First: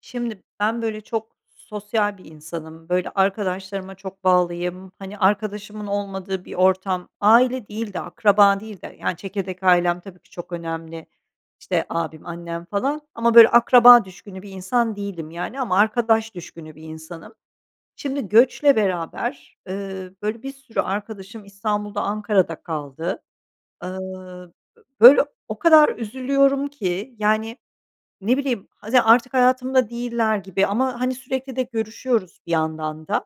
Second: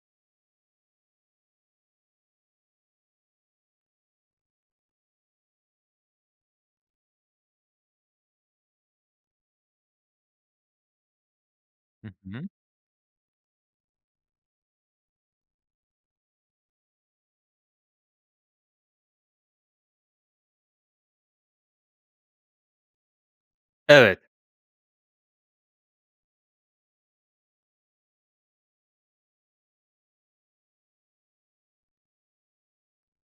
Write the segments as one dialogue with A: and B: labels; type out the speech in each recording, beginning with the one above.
A: Şimdi ben böyle çok sosyal bir insanım, böyle arkadaşlarıma çok bağlıyım, hani, arkadaşımın olmadığı bir ortam aile değil de akraba değil de Yani çekirdek ailem tabii ki çok önemli, işte,
B: Hı
A: abim,
B: hı.
A: annem falan ama, böyle, akraba düşkünü bir insan değilim, yani, ama arkadaş düşkünü bir insanım. Şimdi göçle beraber, ııı, böyle, bir sürü arkadaşım İstanbul'da Ankara'da kaldı.
B: Evet.
A: Iıı, b böyle, o kadar üzülüyorum ki. Yani, ne bileyim, hadi artık hayatımda değiller gibi ama, hani, sürekli de görüşüyoruz bir yandan da,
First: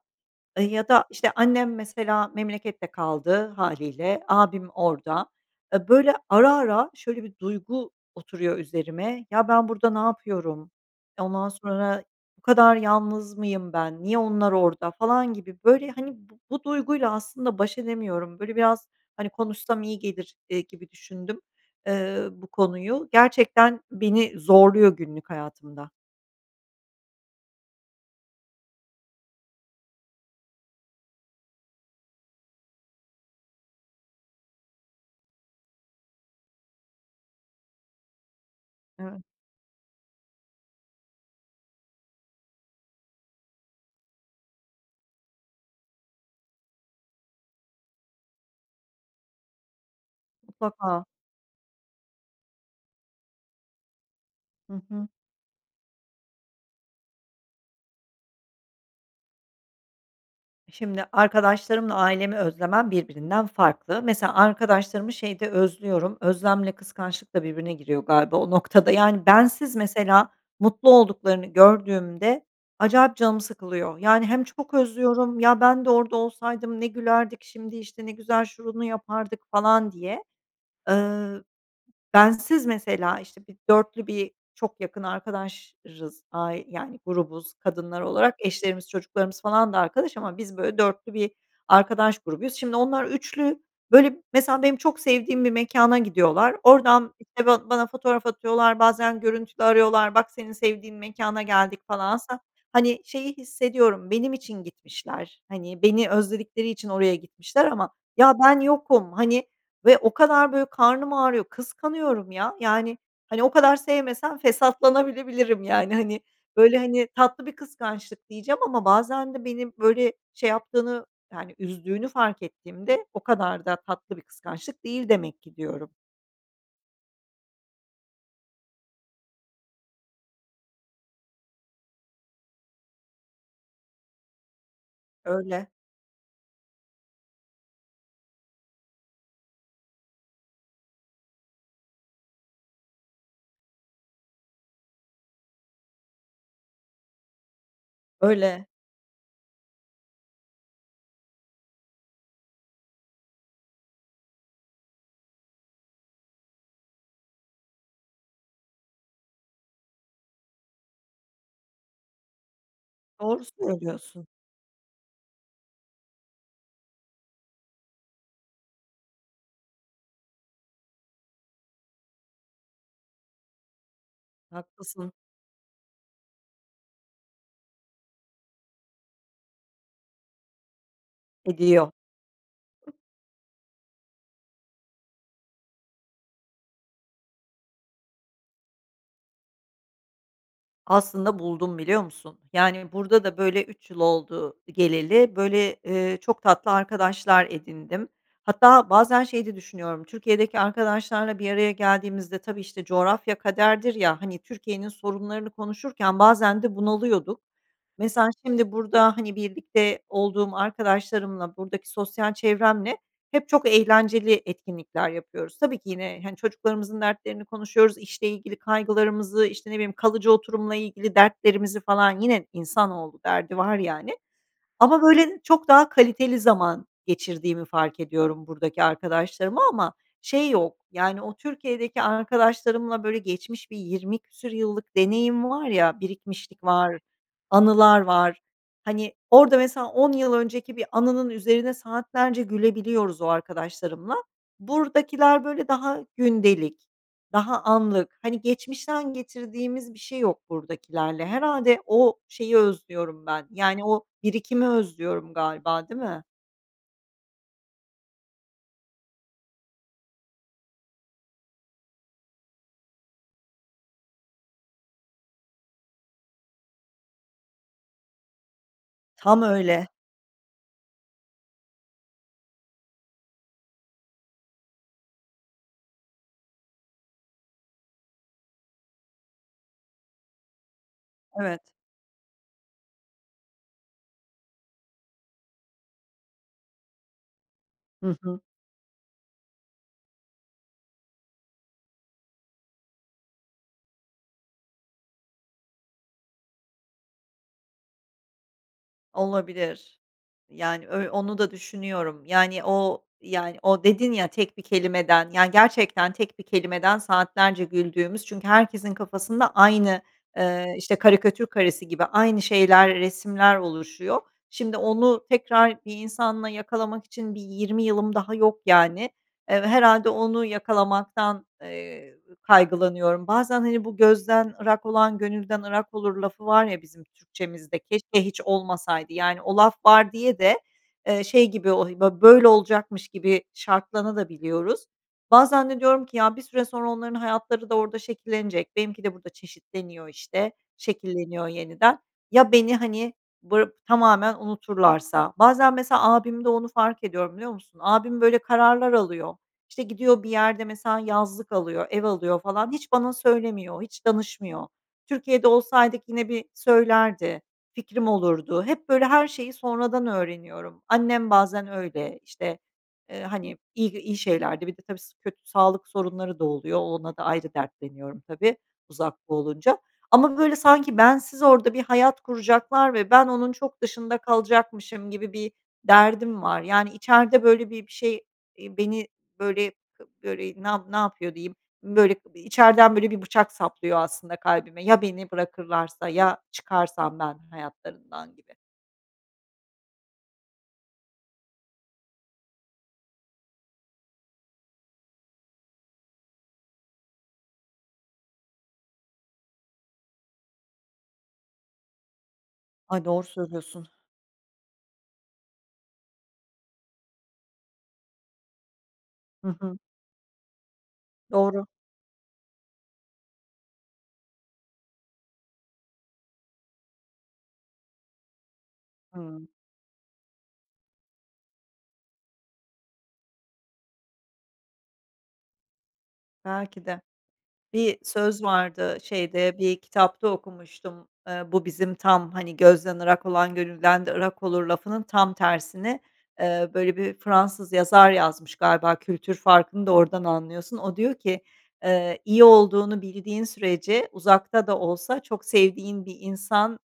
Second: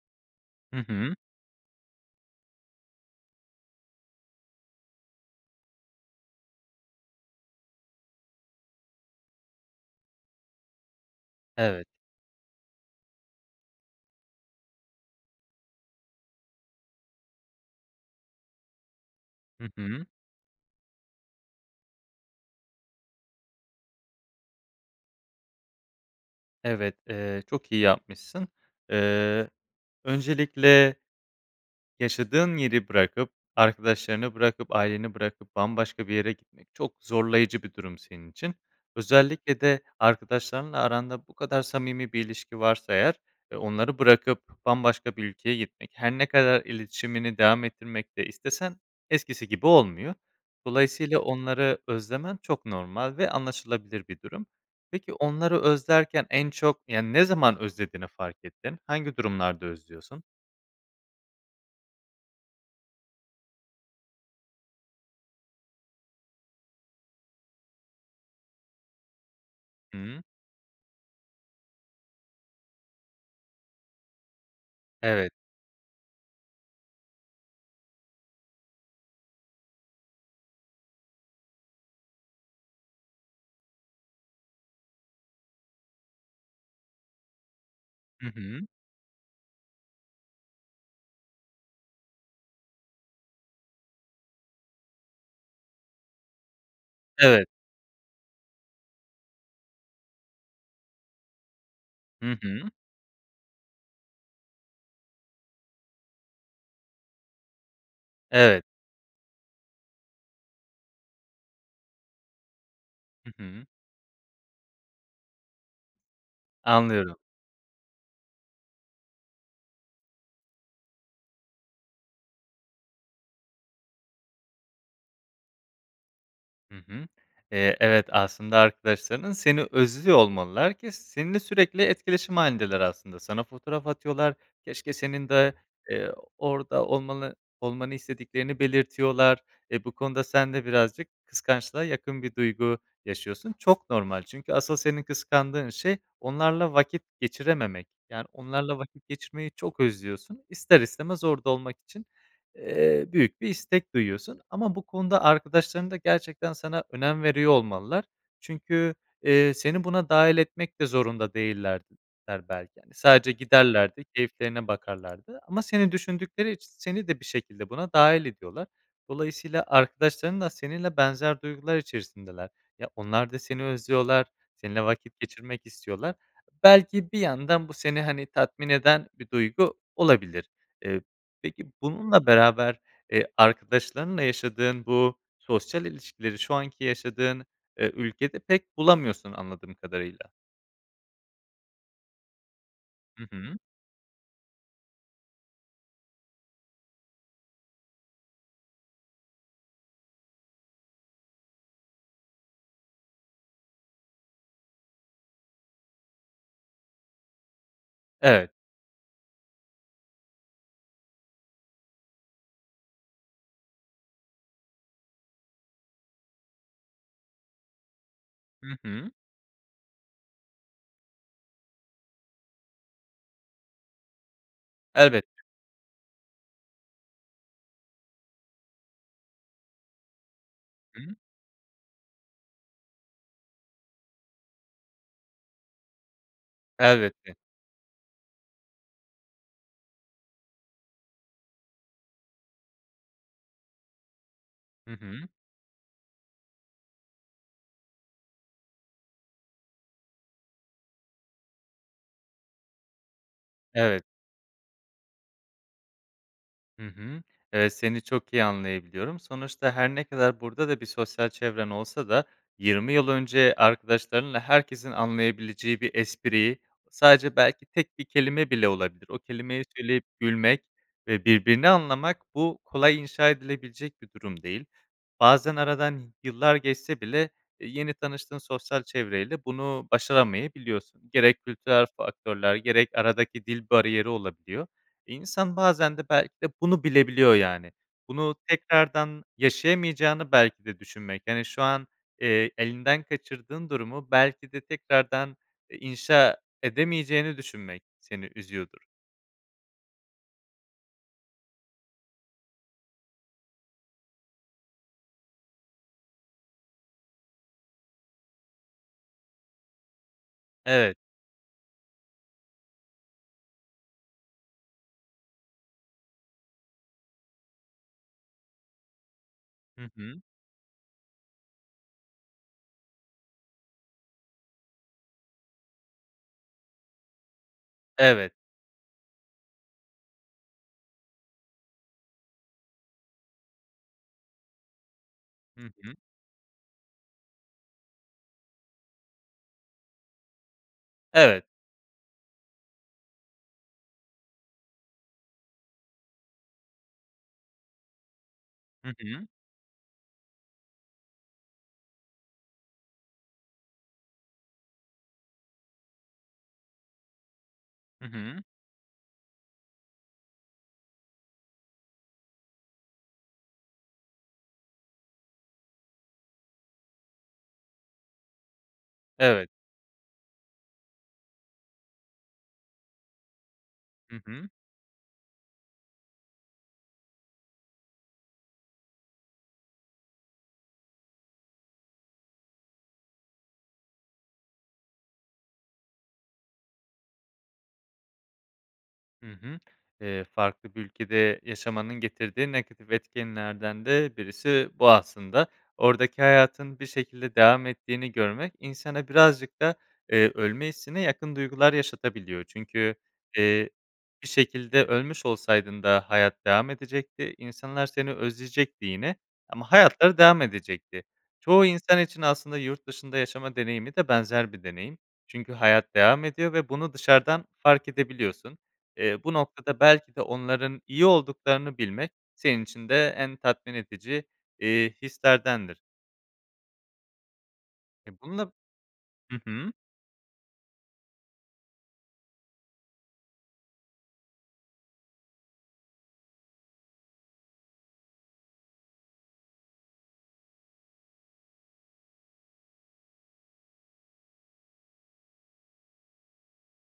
A: ııı,
B: Hı
A: ya da,
B: hı.
A: işte, annem mesela memlekette kaldı hâliyle, abim orada. Eee, böyle, ara ara şöyle bir duygu oturuyor üzerime, "Ya, ben burada ne yapıyorum?" Ondan
B: Evet.
A: sonra, "Bu kadar yalnız mıyım ben, niye onlar orada?" falan gibi, böyle, hani, b bu duyguyla aslında baş edemiyorum. Böyle biraz, hani,
B: Hı
A: konuşsam iyi
B: hı.
A: gelir, eee, gibi düşündüm, ııı, bu konuyu. Gerçekten beni zorluyor günlük hayatımda.
B: Evet, eee, çok iyi yapmışsın, eee, öncelikle Yaşadığın yeri bırakıp arkadaşlarını bırakıp aileni bırakıp bambaşka bir yere gitmek çok zorlayıcı bir durum senin için.
A: Evet.
B: Özellikle de arkadaşlarınla aranda bu kadar samimi bir ilişki varsa eğer e onları bırakıp bambaşka bir ülkeye gitmek, her ne kadar iletişimini devam ettirmek de istesen eskisi gibi olmuyor.
A: Mutlaka.
B: Dolayısıyla onları özlemen çok normal ve anlaşılabilir bir durum.
A: Hı hı.
B: Peki onları özlerken en çok yani, ne zaman özlediğini fark ettin, hangi durumlarda özlüyorsun?
A: E, şimdi arkadaşlarımla ailemi özlemem birbirinden farklı. Mesela arkadaşlarımı şeyde özlüyorum, özlemle kıskançlıkla birbirine giriyor galiba o noktada. Yani, bensiz
B: Hıı.
A: mesela mutlu olduklarını gördüğümde acayip canım sıkılıyor. Yani, hem çok
B: Evet.
A: özlüyorum, ya ben de orada olsaydım ne gülerdik şimdi, işte, ne güzel şunu yapardık falan diye. Iıı, bensiz mesela, işte, bir 4'lü bir çok yakın arkadaşız ai yani, grubuz kadınlar
B: Hı
A: olarak
B: hı.
A: eşlerimiz çocuklarımız falan da arkadaş ama biz böyle 4'lü bir arkadaş grubuyuz. Şimdi onlar 3'lü böyle, mesela benim çok sevdiğim bir mekâna gidiyorlar oradan, işte,
B: Evet.
A: ba bana fotoğraf atıyorlar, bazen görüntülü arıyorlar: "Bak senin sevdiğin mekâna geldik." falan
B: Hı
A: aslında,
B: hı.
A: hani, şeyi hissediyorum, benim için gitmişler, hani, beni özledikleri için oraya gitmişler ama ya ben
B: Evet.
A: yokum, hani, ve o kadar böyle karnım ağrıyor, kıskanıyorum ya, yani,
B: Hı
A: hani, o
B: hı.
A: kadar sevmesem fesatlanabilebilirim, yani, hani, böyle, hani,
B: Anlıyorum.
A: tatlı bir kıskançlık diyeceğim ama bazen de beni böyle şey yaptığını yani üzdüğünü fark ettiğimde o kadar da tatlı bir kıskançlık değil demek ki diyorum.
B: Hı hı. Eee, evet, aslında arkadaşların seni özlüyor olmalılar ki seninle sürekli etkileşim hâlindeler aslında. Sana fotoğraf atıyorlar, keşke senin de,
A: Öyle.
B: eee, orada olmanı olmanı istediklerini belirtiyorlar. E, bu konuda sen de birazcık kıskançlığa yakın bir duygu yaşıyorsun. Çok normal çünkü asıl senin kıskandığın şey, onlarla vakit geçirememek. Yani,
A: Öyle.
B: onlarla vakit geçirmeyi çok özlüyorsun. İster istemez orada olmak için, eee, büyük bir istek duyuyorsun ama bu konuda arkadaşların da gerçekten sana önem veriyor olmalılar. Çünkü, eee, seni buna dâhil etmek de zorunda değillerdi ler belki. Sadece
A: Doğru
B: giderlerdi,
A: söylüyorsun.
B: keyiflerine bakarlardı ama seni düşündükleri için seni de bir şekilde buna dâhil ediyorlar. Dolayısıyla arkadaşların da seninle benzer duygular içerisindeler. Ya, onlar da seni özlüyorlar, seninle
A: Haklısın.
B: vakit geçirmek istiyorlar. Belki bir yandan bu seni, hani, tatmin eden bir duygu olabilir. Eee, peki
A: Ediyor.
B: bununla beraber, eee, arkadaşlarınla yaşadığın bu sosyal ilişkileri şu anki yaşadığın, ııı, ülkede pek bulamıyorsun anladığım kadarıyla.
A: Aslında buldum biliyor musun? Yani, burada
B: Hı
A: da
B: hı.
A: böyle 3 yıl oldu geleli, böyle, ııı, çok tatlı arkadaşlar edindim. Hatta bazen şey de düşünüyorum, Türkiye'deki arkadaşlarla bir araya geldiğimizde tabii, işte, coğrafya kaderdir ya, hani, Türkiye'nin sorunlarını konuşurken bazen de bunalıyorduk. Mesela
B: Evet.
A: şimdi burada, hani, birlikte olduğum arkadaşlarımla, buradaki sosyal çevremle hep çok eğlenceli etkinlikler yapıyoruz. Tabii ki yine, hani, çocuklarımızın dertlerini konuşuyoruz, işle ilgili
B: Hı hı.
A: kaygılarımızı, işte, ne bileyim, kalıcı oturumla ilgili dertlerimizi falan. Yine insanoğlu, derdi var yani. Ama
B: Evet.
A: böyle çok daha kaliteli zaman geçirdiğimi fark ediyorum buradaki arkadaşlarımla. Ama şey yok
B: Hı hı.
A: yani o Türkiye'deki arkadaşlarımla böyle geçmiş bir 20 küsur yıllık deneyim var ya, birikmişlik var,
B: Elbette.
A: anılar var. Hani, orada mesela 10 yıl önceki bir anının üzerine saatlerce gülebiliyoruz o arkadaşlarımla.
B: Hı hı.
A: Buradakiler böyle daha gündelik, daha anlık, hani, geçmişten getirdiğimiz bir şey yok buradakilerle. Herhâlde o şeyi özlüyorum ben, yani
B: Evet.
A: o birikimi özlüyorum galiba, değil mi?
B: Hı hı. Evet, seni çok iyi anlayabiliyorum, sonuçta her ne kadar burada da bir sosyal çevren olsa da 20 yıl önce arkadaşlarınla herkesin anlayabileceği bir espri sadece belki tek 1 kelime bile olabilir. O
A: Tam
B: kelimeyi
A: öyle.
B: söyleyip gülmek ve birbirini anlamak bu kolay inşa edilebilecek bir durum değil. Bazen aradan y yıllar geçse bile, e, yeni tanıştığın sosyal çevreyle bunu başaramayabiliyorsun. Gerek
A: Evet.
B: kültürel faktörler gerek aradaki dil bariyeri olabiliyor. İnsan bazen de belki de bunu bilebiliyor yani.
A: Hı
B: Bunu
A: hı.
B: tekrardan yaşayamayacağını belki de düşünmek, yani şu an, eee, elinden kaçırdığın durumu belki de tekrardan, eee, inşa edemeyeceğini düşünmek seni üzüyordur.
A: Olabilir, yani ö onu da düşünüyorum yani o yani o dedin ya tek bir kelimeden yani gerçekten tek bir kelimeden saatlerce güldüğümüz çünkü herkesin kafasında aynı, ııı, işte
B: Evet.
A: karikatür karesi gibi aynı şeyler resimler oluşuyor. Şimdi onu tekrar bir insanla yakalamak için bir 20 yılım daha yok yani. Eee, ve
B: Hı
A: herhâlde
B: hı.
A: onu yakalamaktan, eee, kaygılanıyorum. Bazen hani bu, "Gözden ırak olan gönülden ırak olur." lafı var ya bizim Türkçemizde, keşke
B: Evet.
A: hiç olmasaydı. Yani o laf var diye de, eee, şey gibi, he o bö böyle olacakmış gibi şartlanabiliyoruz da.
B: Hı
A: Bazen de
B: hı.
A: diyorum ki, "Ya, bir süre sonra onların hayatları da orada şekillenecek, benimki de burada çeşitleniyor işte,
B: Evet.
A: şekilleniyor yeniden. Ya, beni hani bır tamamen unuturlarsa?" Bazen mesela abimde onu fark ediyorum, biliyor musun? Abim böyle
B: Hı
A: kararlar
B: hı.
A: alıyor, işte gidiyor bir yerde mesela yazlık alıyor, ev alıyor falan, hiç bana söylemiyor, hiç danışmıyor. Türkiye'de olsaydık yine bir söylerdi,
B: Hı
A: fikrim
B: hı.
A: olurdu, hep böyle her şeyi sonradan öğreniyorum. Annem bazen öyle, işte, eee, hani iyi iyi şeylerde bir de tabii, s kötü sağlık sorunları da oluyor, o ona da ayrı dertleniyorum tabii uzakta
B: Evet.
A: olunca ama böyle sanki bensiz orada bir hayat kuracaklar ve ben onun çok
B: Hı
A: dışında
B: hı.
A: kalacakmışım gibi bir derdim var. Yani içeride böyle bir bir şey, eee, beni böyle böyle ne yapı ne yapıyor diyeyim, böyle içeriden böyle bir bıçak saplıyor aslında kalbime, "Ya beni bırakırlarsa, ya çıkarsam ben hayatlarından." gibi.
B: Hı hı. Eee, farklı bir ülkede yaşamanın getirdiği negatif etkenlerden de birisi bu aslında. Oradaki hayatın bir şekilde devam ettiğini görmek insana birazcık da, eee, ölme hissine yakın duygular yaşatabiliyor çünkü,
A: Ay, doğru
B: eee,
A: söylüyorsun.
B: bir şekilde ölmüş olsaydın da hayat devam edecekti, insanlar seni özleyecekti yine
A: Hı
B: ama
A: hı.
B: hayatları devam edecekti. Çoğu
A: Doğru.
B: insan için aslında yurtdışında yaşama deneyimi de benzer bir deneyim. Çünkü hayat devam ediyor ve bunu dışarıdan fark edebiliyorsun. Eee, bu
A: Hıı.
B: noktada belki de onların iyi olduklarını bilmek senin için de en tatmin edici, iii, hislerdendir.
A: Belki de. Bir
B: E,
A: söz
B: bununla
A: vardı,
B: Hı
A: şeyde,
B: hı.
A: bir kitapta okumuştum, eee, bu bizim tam, hani, gözden ırak olan gönülden de ırak olur lafının tam tersini, eee, böyle bir Fransız yazar yazmış galiba kültür farkını da oradan anlıyorsun. O diyor ki, eee, "İyi olduğunu bildiğin sürece uzakta da olsa çok sevdiğin bir insan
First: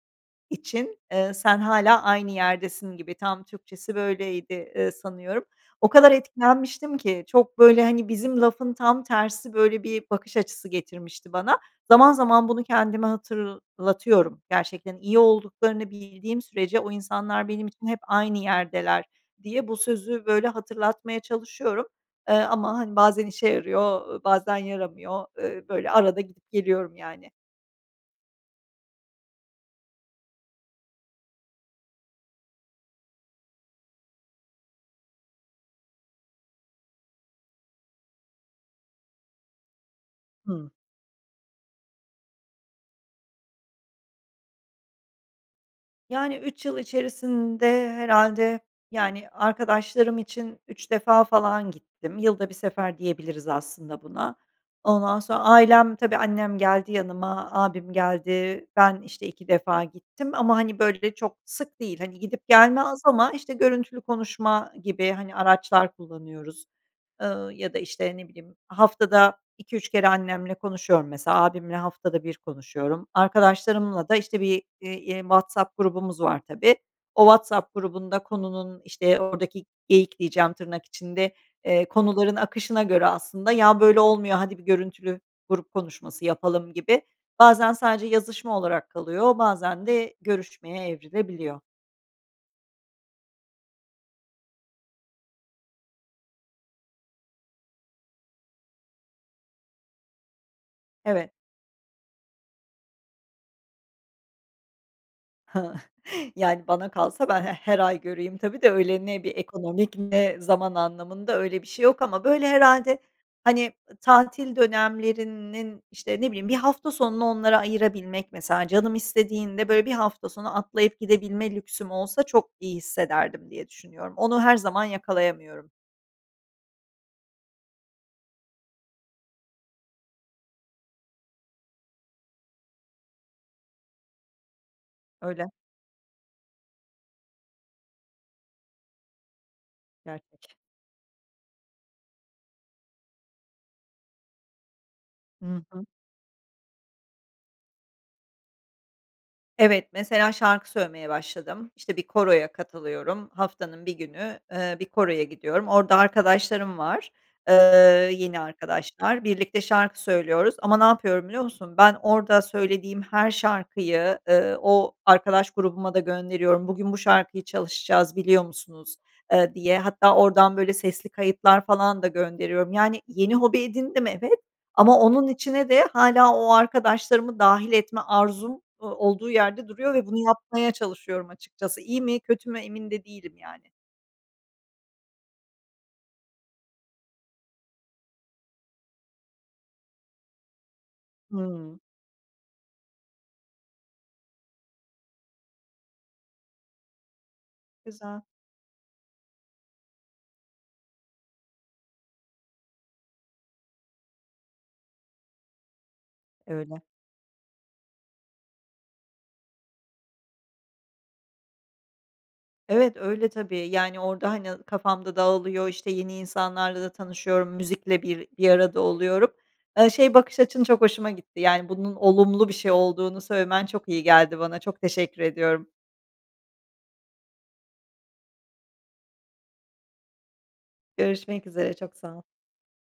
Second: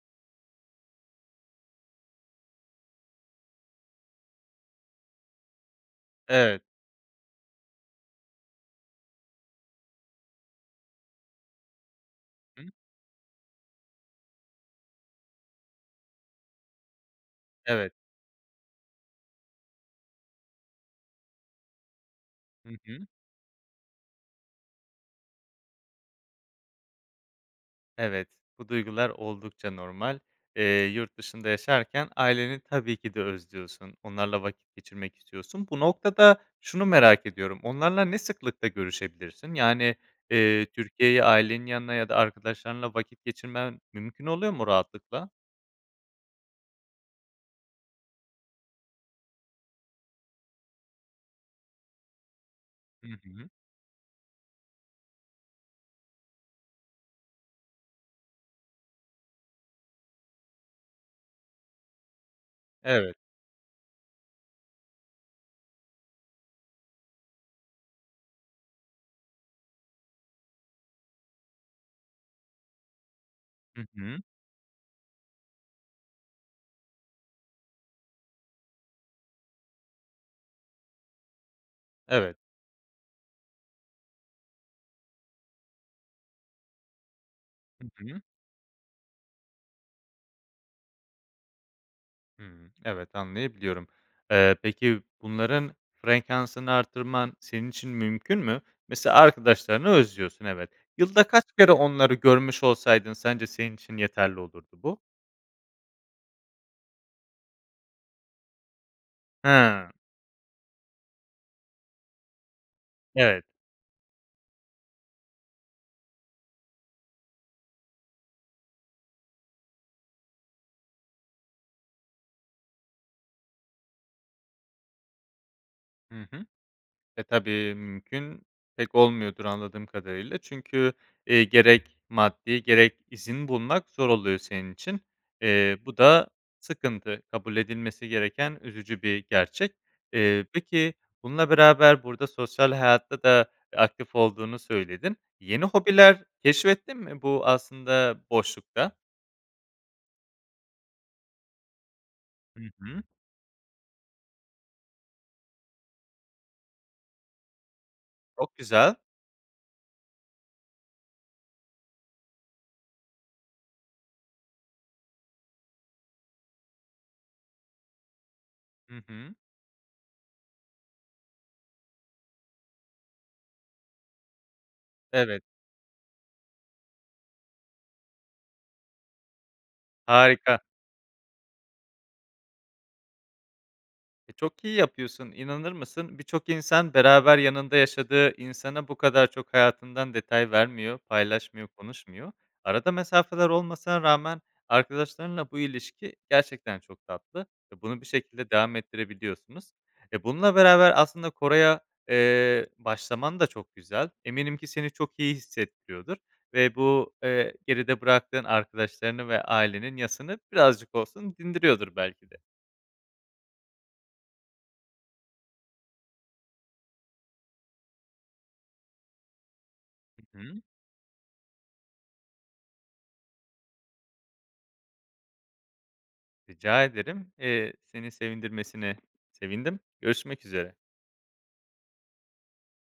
A: için, eee, sen hâlâ aynı yerdesin." gibi tam Türkçesi böyleydi, eee, sanıyorum. O kadar
B: Evet.
A: etkilenmiştim ki, çok, böyle, hani, bizim lafın tam tersi böyle bir bakış açısı getirmişti bana. Zaman zaman bunu
B: Hıı.
A: kendime hatırlatıyorum. Gerçekten iyi olduklarını bildiğim sürece o insanlar benim için
B: Evet.
A: hep aynı yerdeler diye bu sözü böyle hatırlatmaya çalışıyorum. Eee,
B: Hı
A: ama, hani,
B: hı.
A: bazen işe yarıyor, ııı, bazen yaramıyor, ııı, böyle arada gidip geliyorum yani.
B: Evet, bu duygular oldukça normal. Eee, yurt dışında yaşarken aileni tabii ki de özlüyorsun, onlarla vakit geçirmek istiyorsun. Bu noktada şunu merak ediyorum, onlarla ne sıklıkla görüşebilirsin? Yani, eee,
A: Hıı.
B: Türkiye'yi ailenin yanına ya da arkadaşlarınla vakit geçirmen mümkün oluyor mu rahatlıkla?
A: Yani, 3 yıl içerisinde herhâlde, yani, arkadaşlarım için 3 defa falan gittim. Yılda 1 sefer
B: Hı
A: diyebiliriz
B: hı.
A: aslında buna. Ondan sonra ailem tabii annem geldi yanıma, ağabeyim geldi. Ben işte 2 defa gittim ama, hani, böyle, çok sık değil. Hani, gidip gelme az
B: Evet.
A: ama işte görüntülü konuşma gibi, hani, araçlar kullanıyoruz. Iıı, ya da, işte, ne bileyim, haftada 2-3 kere annemle konuşuyorum mesela. Ağabeyimle haftada 1 konuşuyorum.
B: Hı
A: Arkadaşlarımla da
B: hı.
A: işte bir i eee, WhatsApp grubumuz var tabii. O WhatsApp grubunda konunun, işte, oradaki "geyik" diyeceğim tırnak içinde, eee, konuların
B: Evet.
A: akışına göre aslında, ya, böyle, olmuyor, hadi, bir görüntülü grup konuşması yapalım gibi bazen
B: Hı
A: sadece
B: hı.
A: yazışma olarak kalıyor bazen de görüşmeye evrilebiliyor.
B: Hıı. Evet anlayabiliyorum. Eee, peki bunların frekansını artırman senin için mümkün mü? Mesela arkadaşlarını özlüyorsun, evet. Yılda
A: Evet.
B: kaç kere onları görmüş olsaydın sence senin için yeterli olurdu bu?
A: Yani, bana kalsa ben he her ay göreyim tabii de, öyle, ne bir
B: He.
A: ekonomik ne zaman anlamında, öyle, bir şey yok ama, böyle, herhâlde,
B: Evet.
A: hani, tatil dönemlerinin, işte, ne bileyim, bir hafta sonunu onlara ayırabilmek, mesela canım istediğinde, böyle, bir hafta sonu atlayıp gidebilme lüksüm olsa çok iyi hissederdim diye düşünüyorum. Onu her zaman yakalayamıyorum.
B: Hı hı. E, tabii mümkün pek olmuyordur anladığım kadarıyla. Çünkü, ııı, gerek maddi gerek izin bulmak zor oluyor senin için.
A: Öyle.
B: Eee, bu da sıkıntı, kabul edilmesi gereken üzücü bir gerçek. Eee,
A: Gerçek.
B: peki bununla beraber burada sosyal hayatta da, eee, aktif olduğunu söyledin.
A: Hı
B: Yeni
A: hı.
B: hobiler keşfettin mi bu aslında boşlukta?
A: Evet, mesela şarkı söylemeye başladım. İşte, bir koroya
B: Hı hı.
A: katılıyorum, haftanın 1 günü, ııı, bir koroya gidiyorum. Orada arkadaşlarım var, eee, yeni
B: Çok güzel.
A: arkadaşlar, birlikte şarkı söylüyoruz ama ne yapıyorum biliyor musun? Ben orada söylediğim her şarkıyı, ııı, o arkadaş grubuma da gönderiyorum, "Bugün bu şarkıyı çalışacağız biliyor musunuz?"
B: Hı hı.
A: eee, diye. Hatta oradan, böyle, sesli kayıtlar falan da gönderiyorum. Yani yeni hobi edindim, evet ,ama onun
B: Evet.
A: içine de hâlâ o arkadaşlarımı dâhil etme arzum, ııı, olduğu yerde duruyor ve bunu
B: Harika.
A: yapmaya çalışıyorum açıkçası. İyi mi kötü mü, emin de değilim yani.
B: E, çok iyi yapıyorsun. İnanır mısın, birçok insan beraber yanında yaşadığı insana bu kadar çok hayatından detay vermiyor, paylaşmıyor,
A: Hıı.
B: konuşmuyor. Arada mesafeler olmasına rağmen, arkadaşlarınla bu ilişki gerçekten çok tatlı ve bunu bir
A: Güzel.
B: şekilde devam ettirebiliyorsunuz. E, bununla beraber aslında koroya, eee, başlaman da çok güzel. Eminim ki seni çok iyi hissettiriyordur ve
A: Öyle.
B: bu, eee, geride bıraktığın arkadaşlarının ve ailenin yasını birazcık olsun dindiriyordur belki de.
A: Evet, öyle tabii. Yani orada, hani, kafam da dağılıyor, işte, yeni insanlarla da tanışıyorum, müzikle bir bir arada oluyorum. Iıı, şey bakış
B: Hı hı.
A: açın çok hoşuma gitti: Yani bunun olumlu bir şey olduğunu söylemen çok iyi geldi bana. Çok teşekkür ediyorum.
B: Rica ederim, eee, seni sevindirmesine sevindim. Görüşmek üzere.
A: Görüşmek üzere, çok sağ ol.